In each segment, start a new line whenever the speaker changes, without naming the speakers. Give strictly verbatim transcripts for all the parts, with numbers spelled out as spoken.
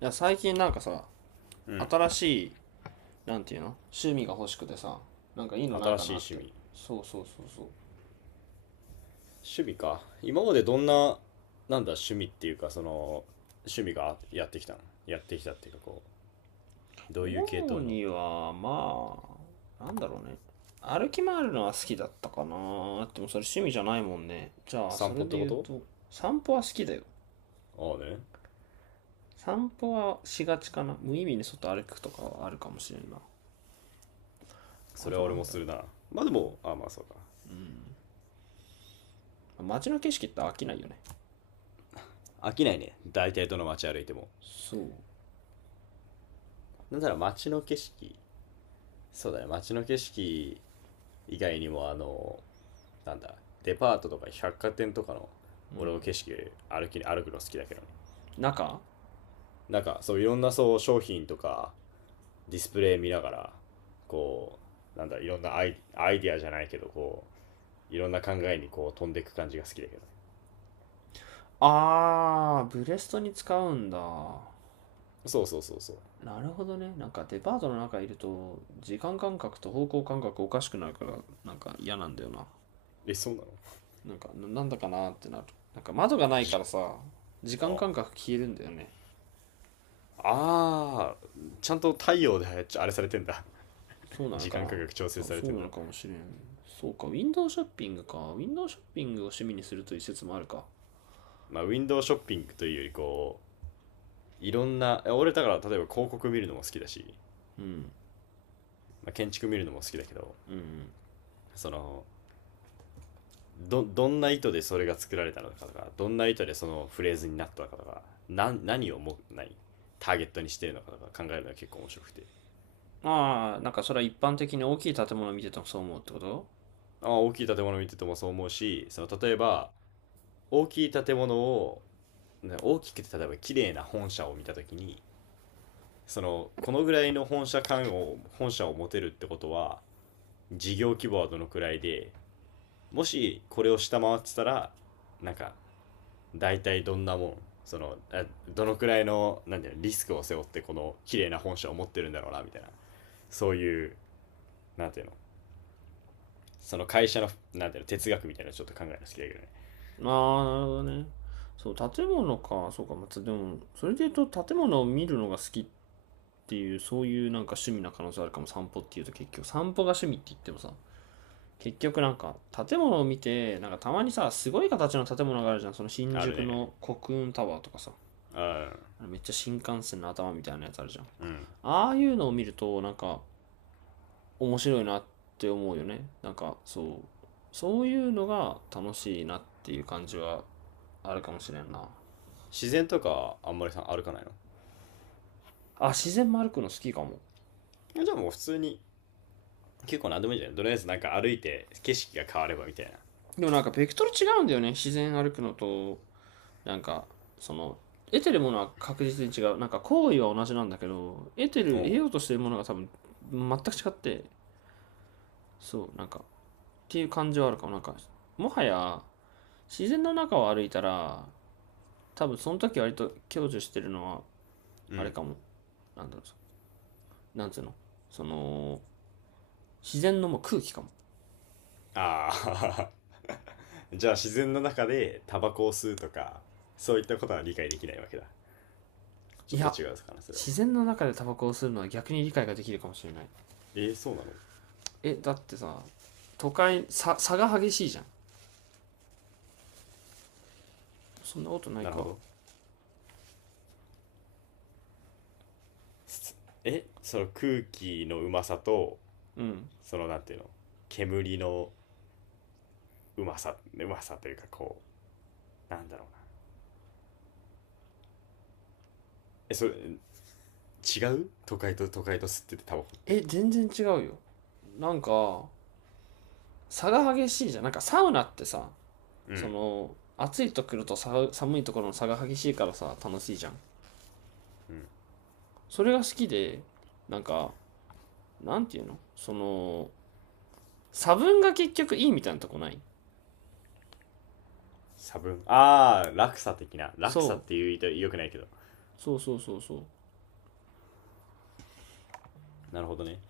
いや最近なんかさ
うん。
新しいなんていうの趣味が欲しくてさ、なんかいいのない
新
か
し
なっ
い趣
て。
味。
そうそうそうそう。
趣味か。今までどんな、なんだ、趣味っていうか、その、趣味がやってきたのやってきたっていうか、こう、どういう系
主
統の。
にはまあなんだろうね、歩き回るのは好きだったかな。でもそれ趣味じゃないもんね。じゃあそ
散
れ
歩っ
で
てこ
言う
と？
と、散歩は好きだよ。
ああね。
散歩はしがちかな。無意味に外歩くとかはあるかもしれんな。
そ
あ
れ
と
は
な
俺
ん
も
だろ
するな。まあでも、ああまあそうか。
う街の景色って飽きないよね。
飽きないね。大体どの街歩いても。
そう。
なんだろう、街の景色。そうだね、街の景色以外にも、あの、なんだ、デパートとか百貨店とかの、俺の景色、歩き、歩くの好きだけどね。
中、
なんか、そう、いろんなそう、商品とか、ディスプレイ見ながら、こう、なんだ、いろんなアイアイディアじゃないけど、こう、いろんな考えにこう飛んでいく感じが好きだけどね。
あーブレストに使うんだ。
そうそうそうそう。
なるほどね。なんかデパートの中いると、時間感覚と方向感覚おかしくなるから、なんか嫌なんだよな。
え、そうなの？
なんか、ななんだかなってなる。なんか窓がない
じ、
からさ、時間
あ、
感覚消えるんだよね。
あちゃんと太陽であれされてんだ。
そう なの
時
か
間
な。
価格調整
そう
され
そ
て
う
ん
な
だ。
のかもしれん。そうか、ウィンドウショッピングか。ウィンドウショッピングを趣味にするという説もあるか。
まあ、ウィンドウショッピングというより、こう、いろんな、俺だから例えば広告見るのも好きだし、まあ、建築見るのも好きだけど、その、ど、どんな意図でそれが作られたのかとか、どんな意図でそのフレーズになったのかとか、な、何をも、いターゲットにしてるのかとか考えるのが結構面白くて。
ああ、なんかそれは一般的に大きい建物を見ててもそう思うってこと？
あ、大きい建物見ててもそう思うし、その、例えば、大きい建物を、ね、大きくて例えば綺麗な本社を見たときに、その、このぐらいの本社感を、本社を持てるってことは、事業規模はどのくらいで、もしこれを下回ってたら、なんか、大体どんなもん、その、どのくらいのなんていうの、リスクを背負ってこの綺麗な本社を持ってるんだろうなみたいな、そういう、なんていうの、その会社のなんていうの、哲学みたいなのちょっと考えるの好きだけどね。
ああ、なるほどね。そう、建物か。そうか、まあつでも、それで言うと建物を見るのが好きっっていう、そういうなんか趣味な可能性あるかも。散歩っていうと結局、散歩が趣味って言ってもさ、結局なんか建物を見て、なんかたまにさ、すごい形の建物があるじゃん。その新
ある
宿
ね。
の国運タワーとかさ、
うん。
めっちゃ新幹線の頭みたいなやつあるじゃん。
うん。
ああいうのを見ると、なんか面白いなって思うよね。なんかそう、そういうのが楽しいなっていう感じはあるかもしれんな。
自然とかあんまりさ歩かないの？
あ、自然も歩くの好きかも。
じゃあもう普通に、結構何でもいいんじゃない、とりあえずなんか歩いて景色が変わればみたい
でもなんかベクトル違うんだよね。自然歩くのと、なんか、その、得てるものは確実に違う。なんか行為は同じなんだけど、得て
な。
る
お
得
う
ようとしてるものが多分全く違って、そうなんかっていう感じはあるかも。なんかもはや自然の中を歩いたら、多分その時割と享受してるのは、
う
あれ
ん。
かも、なんだろうなんつうのその、自然のもう空気かも。
ああ。 じゃあ自然の中でタバコを吸うとか、そういったことは理解できないわけだ。ち
い
ょっと
や、
違うかなそれは。
自然の中でタバコを吸うのは逆に理解ができるかもしれない。
えー、そうなの？
えだってさ、都会さ差が激しいじゃん。そんなことない
なるほ
か。
ど。え、その空気のうまさと、そのなんていうの、煙のうまさ、うまさというかこう、なんだろうな。え、それ、違う、都会と都会と吸っててタバコっ
え、
て。
全然違うよ。なんか差が激しいじゃん。なんかサウナってさ、
う
そ
ん。
の暑いところとさ寒いところの差が激しいからさ楽しいじゃん。それが好きで、なんか、なんていうの、その差分が結局いいみたいなとこない？
差分。あー、落差的な。
そ
落差っ
う
て言うと良くないけど。
そうそうそうそう。
なるほどね。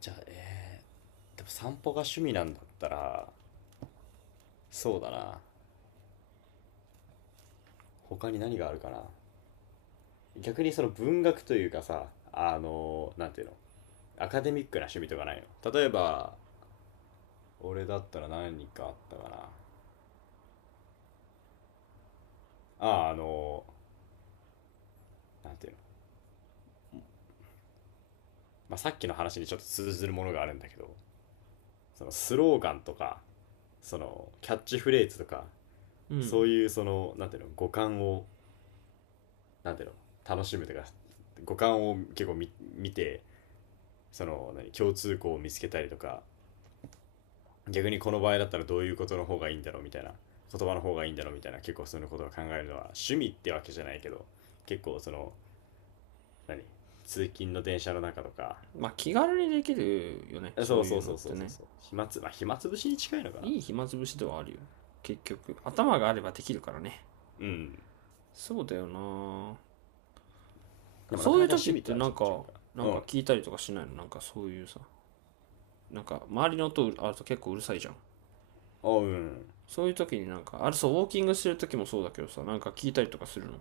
じゃあ、えー、でも散歩が趣味なんだったら、そうだな。他に何があるかな。逆にその文学というかさ、あの、なんていうの、アカデミックな趣味とかないの、例えば。俺だったら何かあったかな。あ、あ、あの、なんていうの。まあ、さっきの話にちょっと通ずるものがあるんだけど、そのスローガンとか、そのキャッチフレーズとか、そういうその、なんていうの、五感を、なんていうの、楽しむというか、五感を結構み見て、その、何、共通項を見つけたりとか、逆にこの場合だったらどういうことの方がいいんだろうみたいな、言葉の方がいいんだろうみたいな、結構そういうことを考えるのは、趣味ってわけじゃないけど、結構その、何、通勤の電車の中とか。
まあ気軽にできるよね、そ
そ
う
う
い
そ
う
う
のっ
そうそ
て
うそう
ね。
そう。暇つ、まあ、暇つぶしに近いのかな。
いい暇つぶしではあるよ。結局頭があればできるからね。
うん。
そうだよな。
でもな
そ
か
うい
な
う
か
時
趣
っ
味
て
とは
な
ち
ん
ょっと違う
か、
か
な
な。
ん
う
か
ん。
聞いたりとかしないの？なんかそういうさ、なんか周りの音あると結構うるさいじゃん。
おううん。
そういう時になんか、あれ、そうウォーキングしてる時もそうだけどさ、なんか聞いたりとかするの？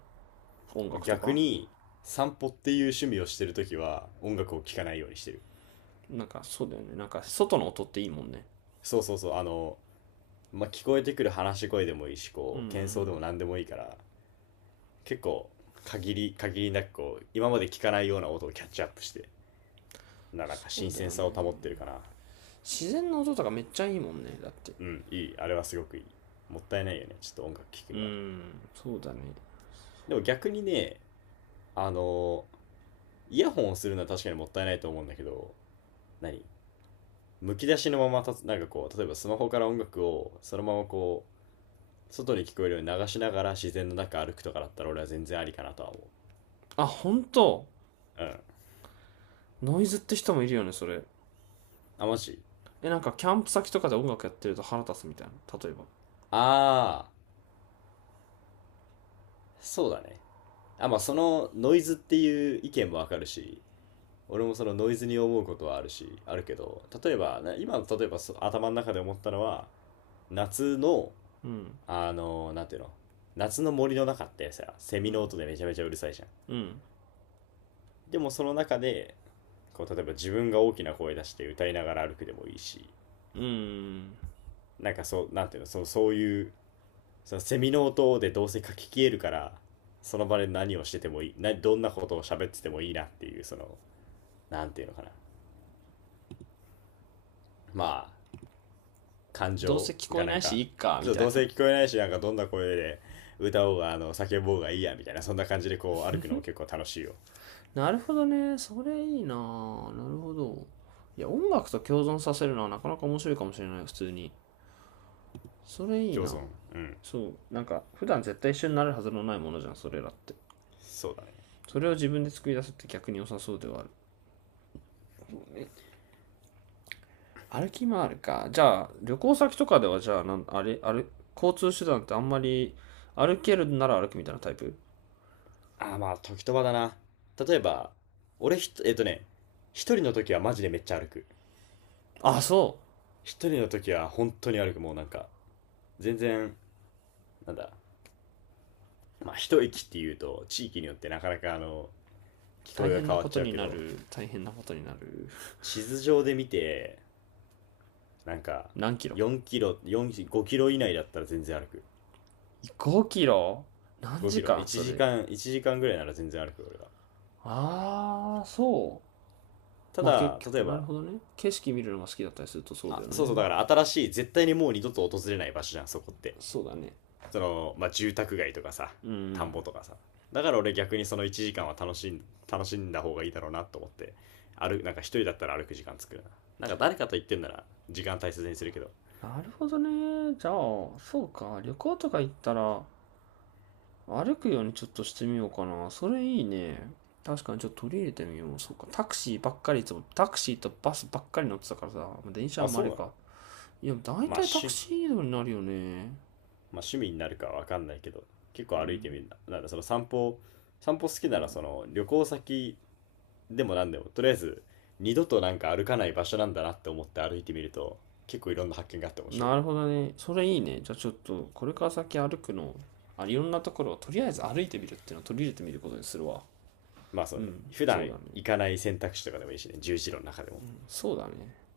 音
俺
楽と
逆
か。
に、散歩っていう趣味をしてるときは音楽を聴かないようにしてる。
なんかそうだよね、なんか外の音っていいもんね。
そうそうそう。あの、まあ、聞こえてくる話し声でもいいし、こう、喧騒でも何でもいいから、結構限り、限りなくこう、今まで聞かないような音をキャッチアップして、ななん
そ
か新
うだ
鮮
よ
さを保っ
ね、
てるかな。
自然の音とかめっちゃいいもんねだって。
うん、いい。あれはすごくいい。もったいないよね。ちょっと音楽聴く
うー
には。
んそうだね。
でも逆にね、あの、イヤホンをするのは確かにもったいないと思うんだけど、何、むき出しのままたつ、なんかこう、例えばスマホから音楽をそのままこう、外に聞こえるように流しながら自然の中歩くとかだったら俺は全然ありかなとは思
あ、本当？
う。うん。
ノイズって人もいるよね、それ。
あ、マジ？
え、なんかキャンプ先とかで音楽やってると腹立つみたいな、例えば。
ああ、そうだね。あ、まあ
そ
そのノイズっていう意見もわかるし、俺もそのノイズに思うことはあるし、あるけど、例えば、な今の例えばそ頭の中で思ったのは、夏のあの、なんていうの夏の森の中ってさ、セミの音でめちゃめちゃうるさいじゃん。でもその中で、こう、例えば自分が大きな声出して歌いながら歩くでもいいし、なんかそう、なんていうの、そう、そういう、そのセミの音でどうせ書き消えるから、その場で何をしててもいい、な、どんなことを喋っててもいいなっていう、その、なんていうのかな。まあ、感
どうせ
情
聞こ
が
え
な
な
ん
いし、
か、
いっか
ち
み
ょっと
た
ど
い
うせ
な。
聞こえないし、なんかどんな声で歌おうが、あの、叫ぼうがいいや、みたいな、そんな感じでこう歩くのも結構楽しいよ。
なるほどね。それいいなぁ。なるほど。いや、音楽と共存させるのはなかなか面白いかもしれない、普通に。それいい
共
な。
存。うん。
そう。なんか、普段絶対一緒になるはずのないものじゃん、それらって。
そうだね。
それを自分で作り出すって逆に良さそうではある。歩き回るか。じゃあ、旅行先とかでは、じゃあ、なん、あれ、あれ、交通手段ってあんまり、歩けるなら歩くみたいなタイプ？
ああ、まあ、時と場だな。例えば、俺ひと、えっとね、一人の時はマジでめっちゃ歩く。
あ、そう。
一人の時は本当に歩く。もうなんか、全然、なんだ、まあ、一駅っていうと、地域によってなかなかあの、聞
大
こえが
変
変
な
わ
こ
っ
と
ちゃう
に
け
な
ど、
る。大変なことになる。
地図上で見て、なんか、
何キロ？
よんキロ、よん、ごキロ以内だったら全然歩く。
ご キロ？何
5キ
時
ロ。
間
1
それ。
時間、いちじかんぐらいなら全然歩く、俺は。
ああ、そ
た
う。まあ結
だ、例
局、
え
なる
ば、
ほどね。景色見るのが好きだったりするとそうだ
あ、
よ
そうそう、だ
ね。
から新しい、絶対にもう二度と訪れない場所じゃん、そこって。
そうだね。
その、まあ、住宅街とかさ、
う
田ん
ん。
ぼとかさ。だから俺逆にそのいちじかんは楽しん、楽しんだ方がいいだろうなと思って、歩、なんか一人だったら歩く時間作るな。なんか誰かと言ってんなら時間大切にするけど。
なるほどね。じゃあ、そうか。旅行とか行ったら、歩くようにちょっとしてみようかな。それいいね。確かにちょっと取り入れてみよう。そうか。タクシーばっかりいつも、タクシーとバスばっかり乗ってたからさ、まあ電車は
あ、
まああ
そう
れ
な
か。
の？
いや、だい
まあ、
たいタク
し、
シー移動になるよね。
まあ、趣味になるかわかんないけど、結
う
構歩いて
ん。
みるな。なんだ、その散歩、散歩好き
そ
なら
う、
その旅行先でもなんでも、とりあえず二度となんか歩かない場所なんだなって思って歩いてみると、結構いろんな発見があって面白い
な
よ。
るほどね。それいいね。じゃあちょっと、これから先歩くの、あ、いろんなところをとりあえず歩いてみるっていうのを取り入れてみることにするわ。
まあそ
う
うね。
ん、
普
そう
段
だね。
行かない選択肢とかでもいいしね。十字路の中でも。
そうだね。